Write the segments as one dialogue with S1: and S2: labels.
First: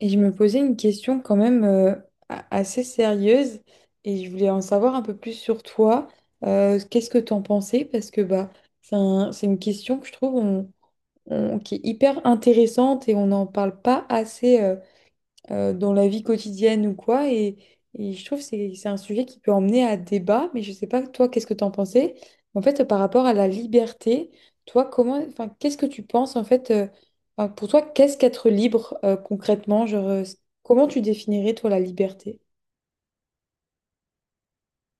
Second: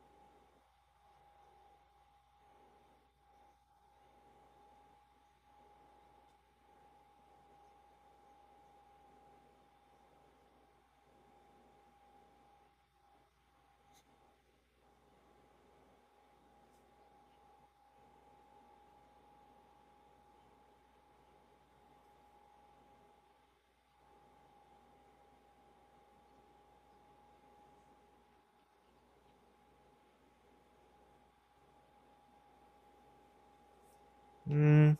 S1: Et je me posais une question quand même assez sérieuse et je voulais en savoir un peu plus sur toi. Qu'est-ce que tu en pensais? Parce que bah, c'est une question que je trouve qui est hyper intéressante et on n'en parle pas assez dans la vie quotidienne ou quoi. Et je trouve que c'est un sujet qui peut emmener à débat, mais je sais pas, toi, qu'est-ce que tu en pensais? En fait, par rapport à la liberté, toi, comment, enfin, qu'est-ce que tu penses, en fait, enfin, pour toi, qu'est-ce qu'être libre concrètement? Genre, comment tu définirais, toi, la liberté?
S2: Hmm,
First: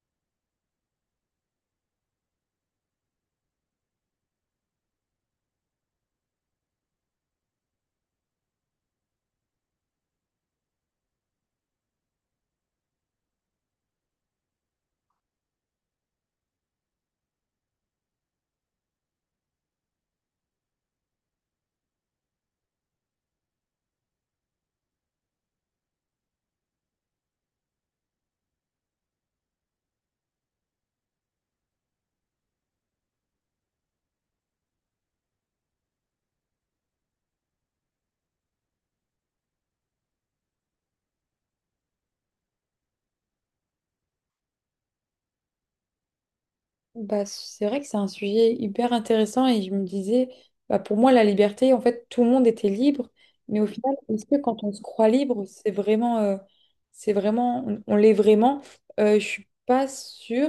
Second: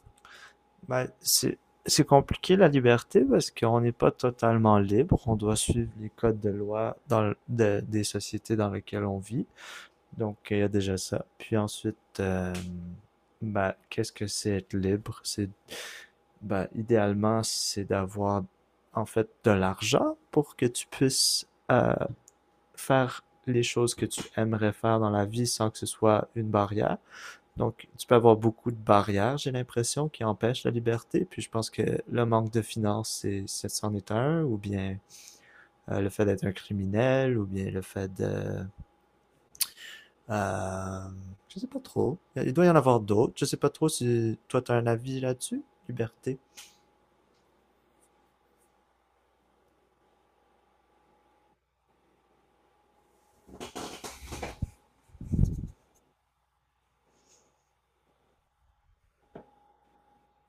S2: ben, c'est compliqué la liberté parce qu'on n'est pas totalement libre. On doit suivre les codes de loi dans des sociétés dans lesquelles on vit. Donc, il y a déjà ça. Puis ensuite, ben, qu'est-ce que c'est être libre? C'est, ben, idéalement, c'est d'avoir en fait de l'argent pour que tu puisses faire les choses que tu aimerais faire dans la vie sans que ce soit une barrière. Donc, tu peux avoir beaucoup de barrières, j'ai l'impression, qui empêchent la liberté. Puis je pense que le manque de finances, c'en est un, ou bien le fait d'être un criminel, ou bien le fait de... Euh, je sais pas trop. Il doit y en avoir d'autres. Je sais pas trop si toi, t'as un avis là-dessus, liberté.
S1: Bah, c'est vrai que c'est un sujet hyper intéressant et je me disais, bah, pour moi, la liberté, en fait, tout le monde était libre, mais au final, est-ce que quand on se croit libre, c'est vraiment, on l'est vraiment? Je suis pas sûre.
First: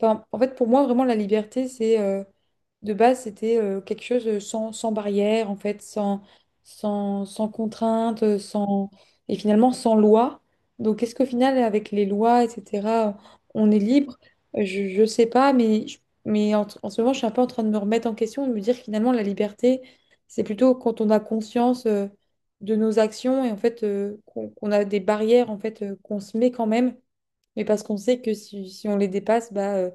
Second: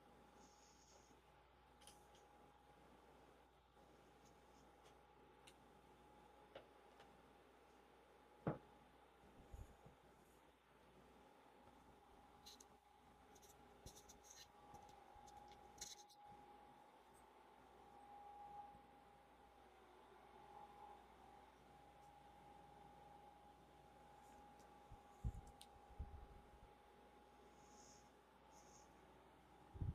S1: Enfin, en fait, pour moi, vraiment, la liberté, c'est de base, c'était quelque chose sans barrière, en fait, sans contrainte, sans, et finalement sans loi. Donc, est-ce qu'au final, avec les lois, etc., on est libre? Je sais pas, mais en ce moment, je suis un peu en train de me remettre en question et de me dire finalement, la liberté, c'est plutôt quand on a conscience de nos actions et en fait qu'on a des barrières en fait qu'on se met quand même, mais parce qu'on sait que si on les dépasse, bah,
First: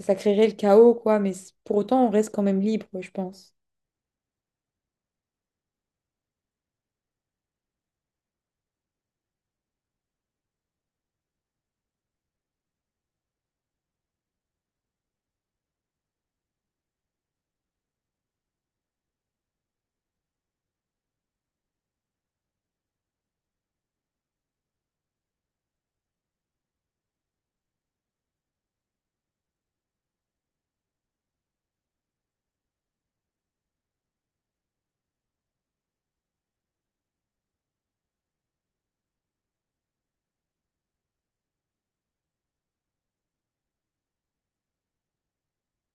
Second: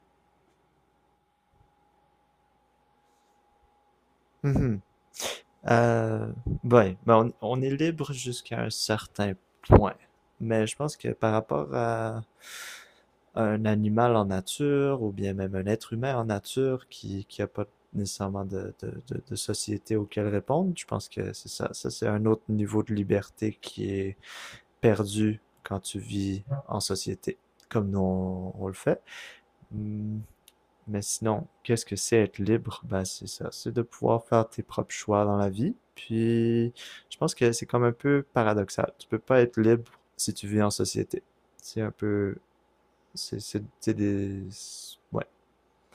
S1: ça créerait le chaos, quoi. Mais pour autant, on reste quand même libre, je pense.
S2: Mhm. Euh, ouais, ben, on est libre jusqu'à un certain point. Mais je pense que par rapport à un animal en nature, ou bien même un être humain en nature qui a pas nécessairement de société auquel répondre, je pense que c'est ça. Ça, c'est un autre niveau de liberté qui est perdu quand tu vis en société, comme nous on le fait. Hum, mais sinon, qu'est-ce que c'est être libre? Ben, c'est ça, c'est de pouvoir faire tes propres choix dans la vie. Puis, je pense que c'est comme un peu paradoxal. Tu peux pas être libre si tu vis en société. C'est un peu, c'est des, ouais,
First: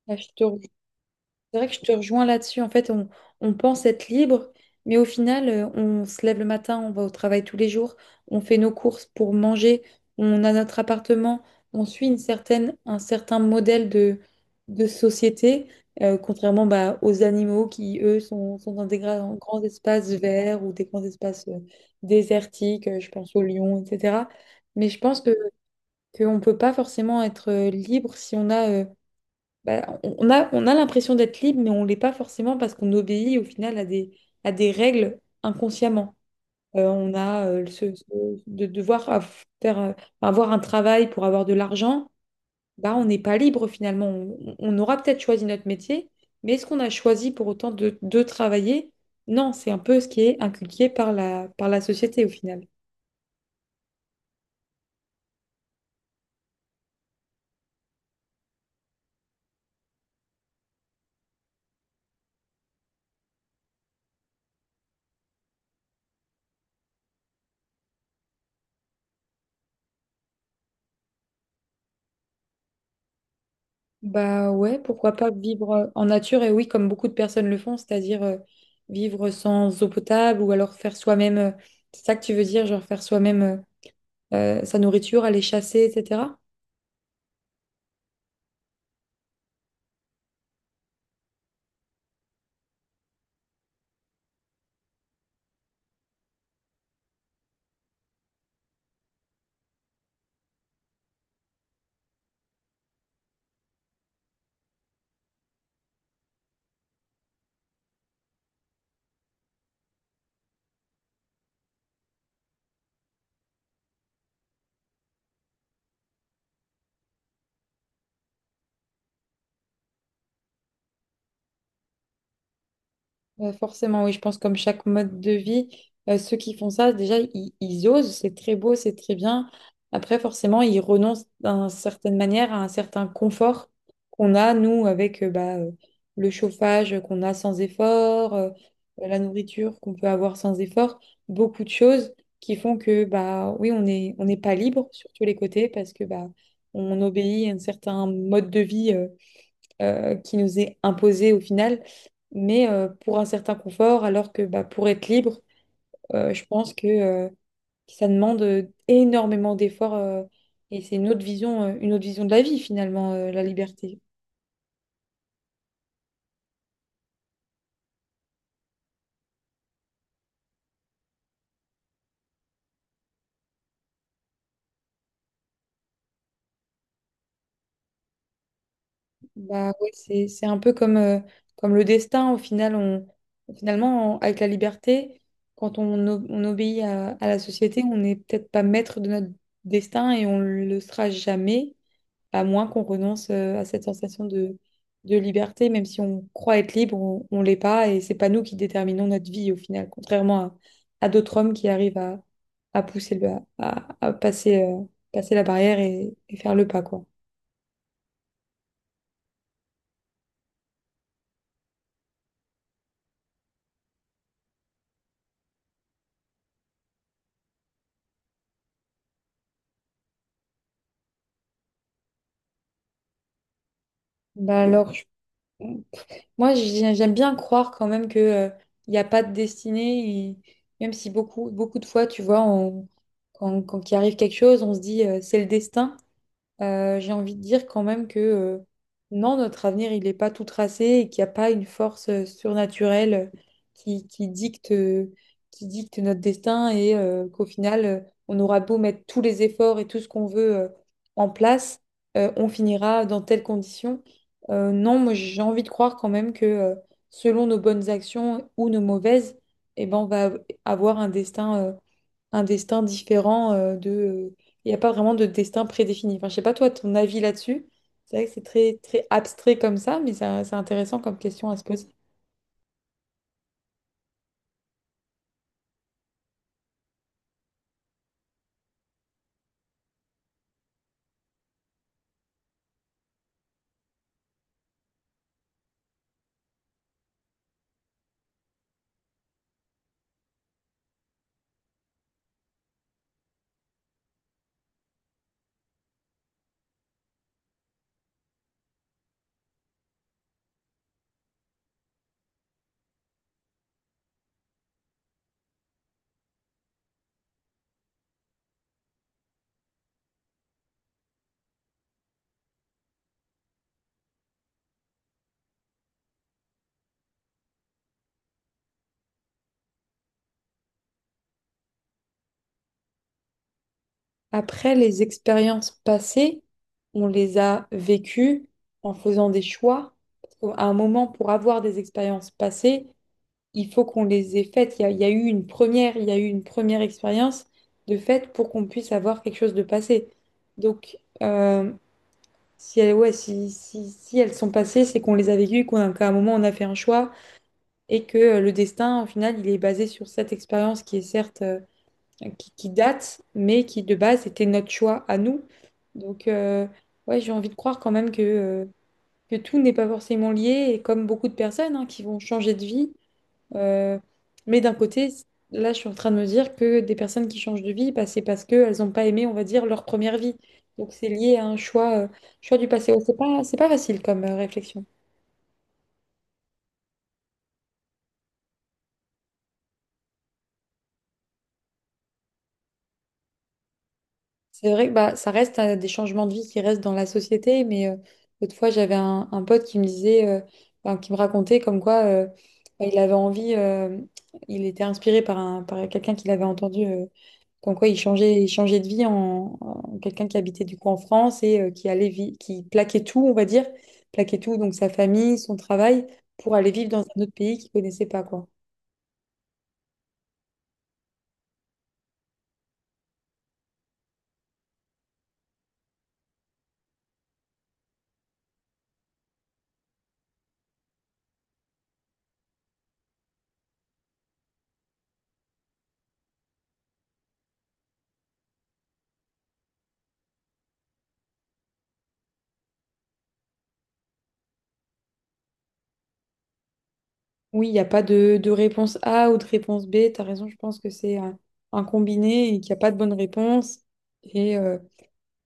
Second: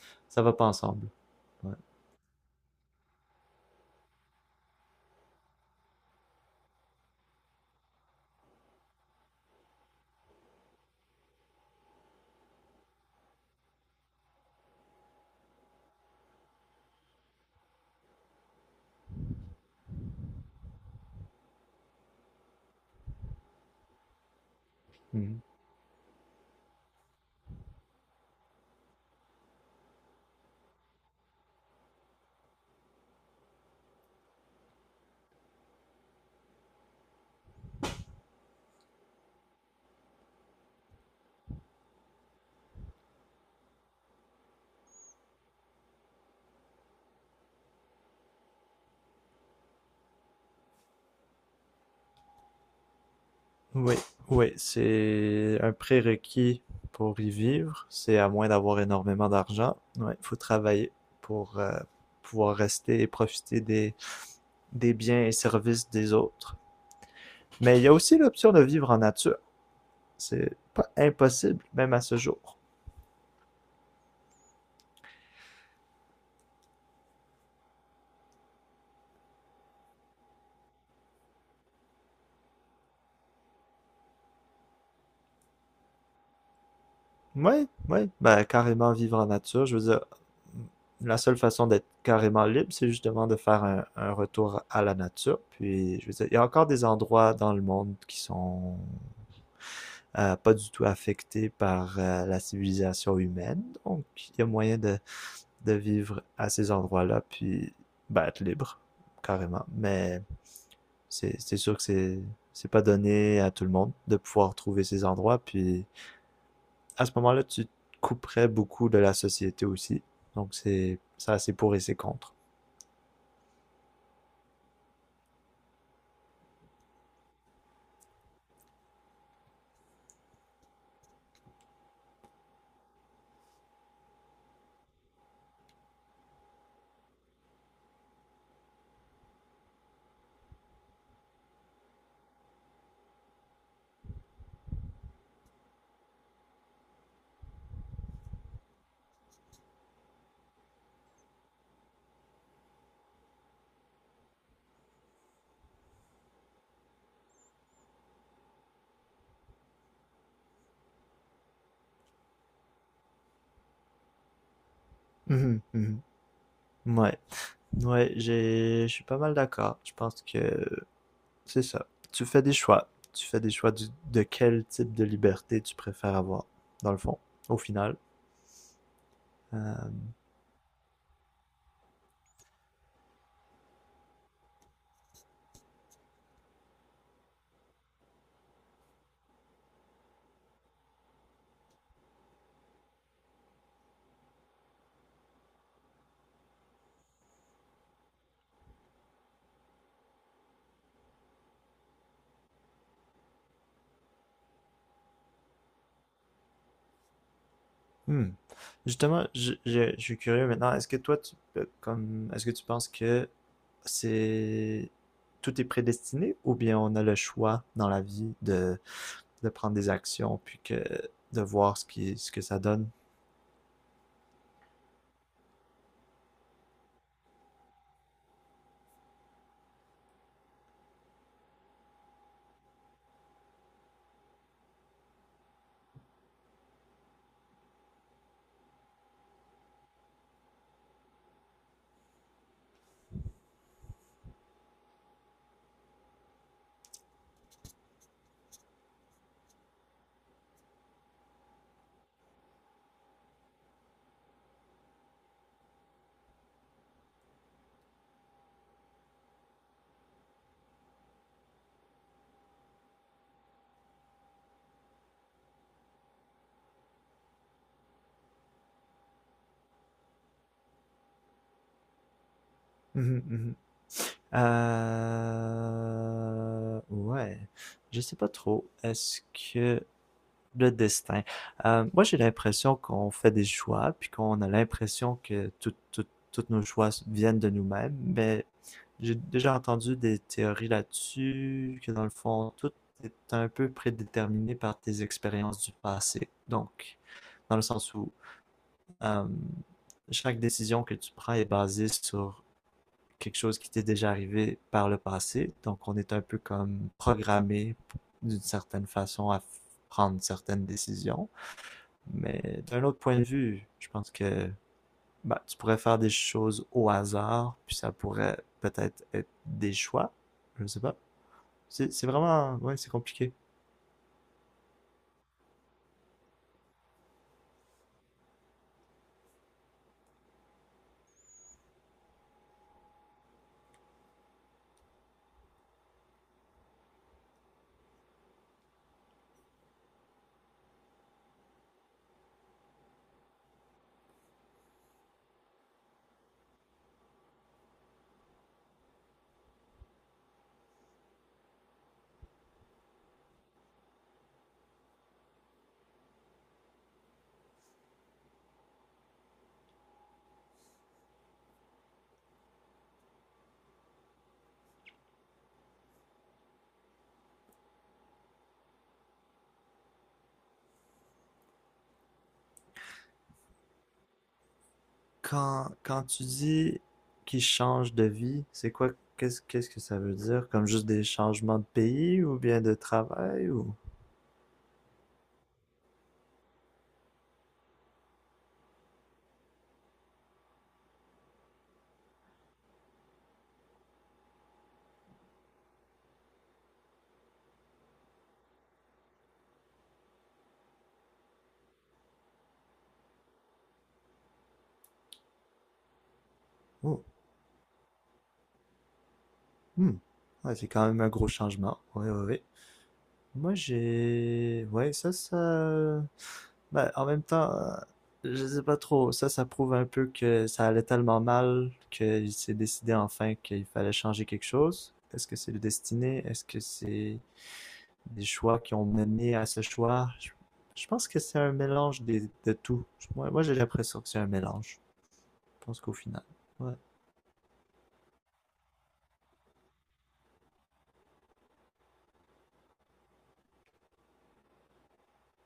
S1: Ah, Je
S2: ça
S1: te
S2: va pas ensemble.
S1: C'est vrai que
S2: Ouais.
S1: je te rejoins là-dessus. En fait, on pense être libre, mais au final, on se lève le matin, on va au travail tous les jours, on fait nos courses pour manger, on a notre appartement, on suit un certain modèle de société, contrairement bah, aux animaux qui, eux, sont dans des grands espaces verts ou des grands espaces désertiques, je pense aux lions, etc. Mais je pense que
S2: Mhm.
S1: qu'on ne peut pas forcément être libre si on a... bah, on a l'impression d'être libre, mais on l'est pas forcément parce qu'on obéit au final à des règles inconsciemment. On a de faire, avoir un travail pour avoir de l'argent, bah, on n'est pas libre finalement. On aura peut-être choisi notre métier, mais est-ce qu'on a choisi pour autant de travailler? Non, c'est un peu ce qui est inculqué par par la société au final.
S2: Oui, oui, c'est un prérequis pour y vivre. C'est à moins d'avoir énormément d'argent. Ouais, faut travailler pour pouvoir rester et profiter des biens et services des autres. Mais il y a aussi l'option de vivre en nature. C'est pas impossible, même à ce jour.
S1: Bah ouais, pourquoi pas vivre en nature et oui, comme beaucoup de personnes le font, c'est-à-dire vivre sans eau potable ou alors faire soi-même, c'est ça que tu veux dire, genre faire soi-même sa nourriture, aller chasser, etc.
S2: Oui, oui, ben, carrément vivre en nature. Je veux dire, la seule façon d'être carrément libre, c'est justement de faire un retour à la nature. Puis, je veux dire, il y a encore des endroits dans le monde qui sont pas du tout affectés par la civilisation humaine. Donc, il y a moyen de vivre à ces endroits-là, puis ben, être libre, carrément. Mais c'est sûr que c'est pas donné à tout le monde de pouvoir trouver ces endroits. Puis à ce moment-là, tu te couperais beaucoup de la société aussi. Donc c'est ça, c'est pour et c'est contre.
S1: Forcément, oui, je pense comme chaque mode de vie, ceux qui font ça, déjà, ils osent, c'est très beau, c'est très bien. Après, forcément, ils renoncent d'une certaine manière à un certain confort qu'on a, nous, avec le chauffage qu'on a sans effort, la nourriture qu'on peut avoir sans effort, beaucoup de choses qui font que, bah, oui, on n'est pas libre sur tous les côtés parce que bah, on obéit à un certain mode de vie qui nous est imposée au final, mais pour un certain confort, alors que bah, pour être libre, je pense que ça demande énormément d'efforts et c'est une autre vision de la vie finalement, la liberté.
S2: Mhm, mhm. Ouais, ouais, je suis pas mal d'accord. Je pense que c'est ça. Tu fais des choix. Tu fais des choix de quel type de liberté tu préfères avoir, dans le fond, au final.
S1: Bah,
S2: Euh,
S1: ouais, c'est un peu comme, comme le destin, au final, finalement, avec la liberté, quand on obéit à la société, on n'est peut-être pas maître de notre destin et on le sera jamais. À moins qu'on renonce à cette sensation de liberté, même si on croit être libre, on l'est pas, et c'est pas nous qui déterminons notre vie au final, contrairement à d'autres hommes qui arrivent à pousser à passer, passer la barrière et faire le pas, quoi.
S2: Hmm. Justement, je suis curieux maintenant. Est-ce que toi, comme, est-ce que tu penses que c'est tout est prédestiné ou bien on a le choix dans la vie de prendre des actions puis que de voir ce ce que ça donne?
S1: Bah alors, j'aime bien croire quand même que il n'y a pas de destinée, et même si beaucoup de fois, tu vois, quand il arrive quelque chose, on se dit c'est le destin. J'ai envie de dire quand même que non, notre avenir, il n'est pas tout tracé et qu'il n'y a pas une force surnaturelle qui, qui dicte, euh, qui dicte notre destin et qu'au final, on aura beau mettre tous les efforts et tout ce qu'on veut en place, on finira dans telles conditions. Non, moi, j'ai envie de croire quand même que selon nos bonnes actions ou nos mauvaises, eh ben, on va avoir un destin. Un destin différent il n'y a pas vraiment de destin prédéfini. Enfin, je sais pas toi, ton avis là-dessus. C'est vrai que c'est très, très abstrait comme ça, mais c'est intéressant comme question à se poser.
S2: Mhm, mhm. Ouais, je sais pas trop. Est-ce que le destin. Moi, j'ai l'impression qu'on fait des choix, puis qu'on a l'impression que tous nos choix viennent de nous-mêmes, mais j'ai déjà entendu des théories là-dessus, que dans le fond, tout est un peu prédéterminé par tes expériences du passé. Donc, dans le sens où euh, chaque décision que tu prends est basée sur quelque chose qui t'est déjà arrivé par le passé. Donc, on est un peu comme programmé d'une certaine façon à prendre certaines décisions. Mais d'un autre point de vue, je pense que bah, tu pourrais faire des choses au hasard, puis ça pourrait peut-être être des choix. Je ne sais pas. C'est vraiment... Ouais, c'est compliqué.
S1: Après, les expériences passées, on les a vécues en faisant des choix. Parce qu'à un moment, pour avoir des expériences passées, il faut qu'on les ait faites. Il y a eu une première, il y a eu une première expérience de fait pour qu'on puisse avoir quelque chose de passé. Donc, euh, si si elles sont passées, c'est qu'on les a vécues, qu'à un moment on a fait un choix et que le destin, au final, il est basé sur cette expérience qui est certes, qui date, mais qui de base était notre choix à nous. Donc, ouais, j'ai envie de croire quand même que tout n'est pas forcément lié et comme beaucoup de personnes hein, qui vont changer de vie, euh, mais d'un côté, là, je suis en train de me dire que des personnes qui changent de vie, bah, c'est parce qu'elles n'ont pas aimé, on va dire, leur première vie. Donc c'est lié à un choix, choix du passé. Ouais, c'est pas facile comme réflexion.
S2: Quand tu dis qu'ils changent de vie, c'est quoi... Qu'est-ce que ça veut dire? Comme juste des changements de pays ou bien de travail ou...
S1: C'est vrai que bah, ça reste des changements de vie qui restent dans la société, mais l'autre fois, j'avais un pote qui me disait, enfin, qui me racontait comme quoi bah, il avait envie, il était inspiré par, par quelqu'un qu'il avait entendu, comme quoi il changeait de vie en quelqu'un qui habitait du coup en France et qui qui plaquait tout, on va dire, plaquait tout, donc sa famille, son travail, pour aller vivre dans
S2: Oh,
S1: un autre pays qu'il connaissait pas, quoi.
S2: hmm. Ouais, c'est quand même un gros changement. Oui, oui, oui. Moi, j'ai... Ouais, ça... Bah, en même temps, je sais pas trop. Ça prouve un peu que ça allait tellement mal qu'il s'est décidé enfin qu'il fallait changer quelque chose. Est-ce que c'est le destiné? Est-ce que c'est des choix qui ont mené à ce choix? Je pense que c'est un mélange de tout. Moi j'ai l'impression que c'est un mélange. Je pense qu'au final. Ouais.
S1: Oui, il n'y a pas de, de réponse A ou de réponse B. Tu as raison, je pense que c'est un combiné et qu'il n'y a pas de bonne réponse. Et, euh,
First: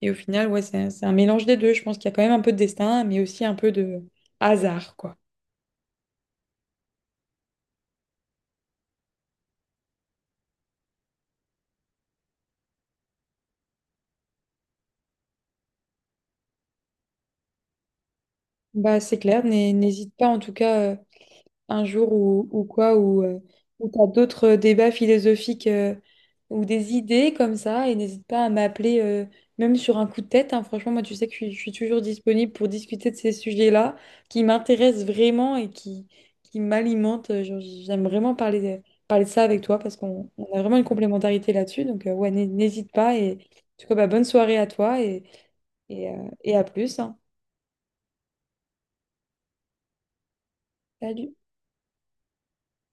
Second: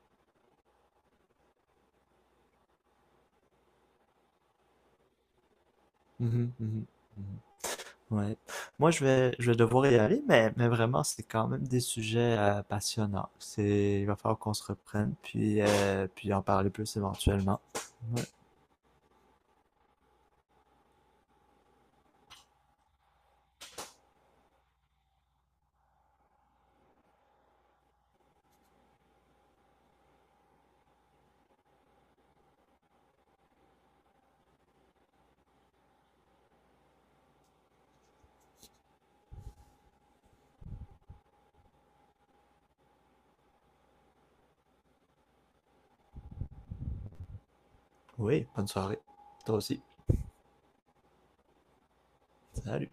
S1: et au final, ouais, c'est un mélange des deux. Je pense qu'il y a quand même un peu de destin, mais aussi un peu de hasard, quoi.
S2: Mhm, mhm, mhm. Ouais. Moi, je vais devoir y aller, mais vraiment, c'est quand même des sujets passionnants. C'est, il va falloir qu'on se reprenne, puis, puis en parler plus éventuellement. Ouais.
S1: Bah, c'est clair, n'hésite pas en tout cas. Un jour ou quoi, ou t'as d'autres débats philosophiques ou des idées comme ça, et n'hésite pas à m'appeler, même sur un coup de tête, hein. Franchement, moi, tu sais que je suis toujours disponible pour discuter de ces sujets-là qui m'intéressent vraiment et qui m'alimentent. J'aime vraiment parler de ça avec toi parce qu'on on a vraiment une complémentarité là-dessus. Donc, ouais, n'hésite pas. Et en tout cas, bah, bonne soirée à toi et à plus, hein.
S2: Oui, bonne soirée. Toi aussi.
S1: Salut.
S2: Salut.